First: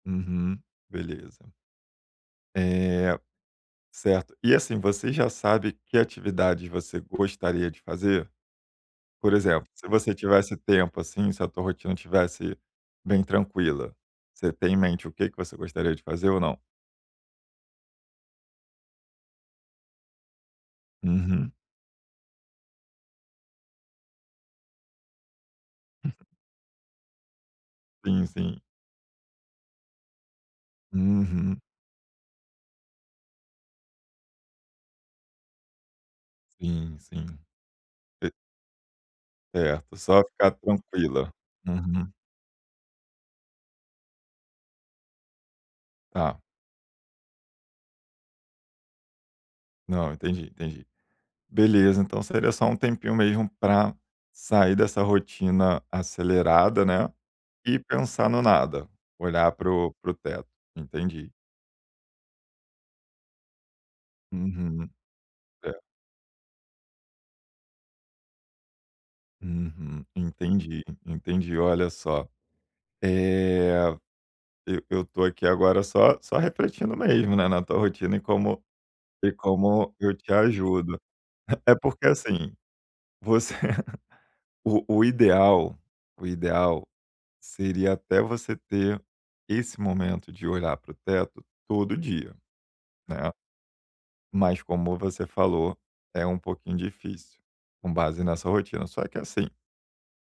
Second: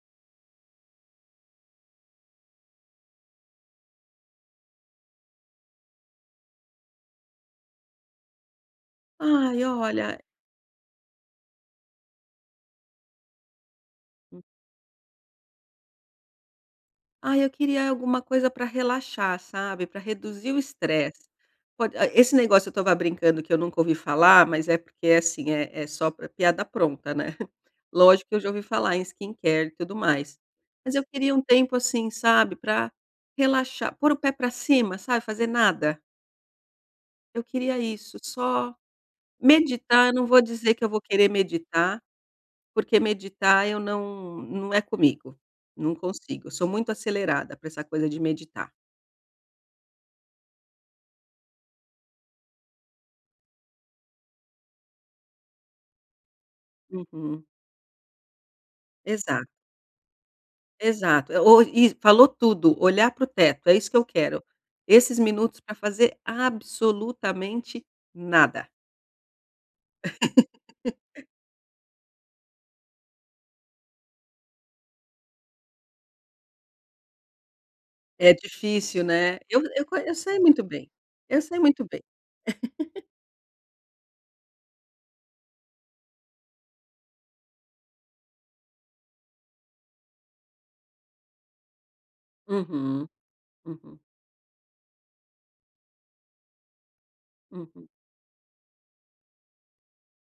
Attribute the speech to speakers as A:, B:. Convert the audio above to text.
A: Uhum, beleza. É, certo. E, assim, você já sabe que atividades você gostaria de fazer? Por
B: Ai,
A: exemplo, se você
B: olha
A: tivesse tempo, assim, se a tua rotina estivesse bem tranquila,
B: Hum.
A: você tem em mente o que que você gostaria de fazer ou não?
B: Ai, eu queria alguma coisa pra relaxar, sabe, pra reduzir o estresse.
A: Uhum.
B: Pod ai, esse negócio eu estava brincando que eu nunca ouvi falar mas é porque, assim, é é só
A: Hum.
B: pra piada pronta, né.
A: Sim,
B: Lógico que eu já
A: sim.
B: ouvi falar em skincare e tudo mais. Mas eu queria um
A: Uhum.
B: tempo, assim, sabe, pra relaxar, pôr o pé pra cima, sabe, fazer nada.
A: Sim, sim,
B: Eu queria isso,
A: e
B: só
A: Certo,
B: meditar. Eu
A: só
B: não vou
A: ficar
B: dizer que eu vou querer
A: tranquila.
B: meditar
A: Uhum.
B: porque meditar, eu não não é comigo, não
A: Tá.
B: consigo, eu sou muito acelerada pra essa coisa de meditar.
A: Não, eu entendi, entendi. Beleza, então seria só um tempinho mesmo pra sair dessa rotina acelerada, né,
B: Uhum.
A: e pensar no nada,
B: Exato.
A: olhar para o para o teto, entendi.
B: Exato, o iss falou tudo, olhar para o teto, é isso que eu quero.
A: Uhum,
B: Esses minutos pra
A: certo.
B: fazer absolutamente nada.
A: Uhum. Entendi, entendi, olha só, eh, eu eu estou aqui agora só só refletindo mesmo, né, na tua rotina e
B: É
A: como
B: difícil,
A: e
B: né? Eu eu
A: como
B: qua eu
A: eu te
B: sei muito bem,
A: ajudo.
B: eu sei
A: É
B: muito bem.
A: porque, assim, você o o ideal o ideal seria até você ter esse momento de olhar para o teto todo dia,
B: Uhum,
A: né?
B: uhum.
A: Mas como você falou, é um pouquinho difícil,
B: Uhum.
A: com base nessa rotina, só que assim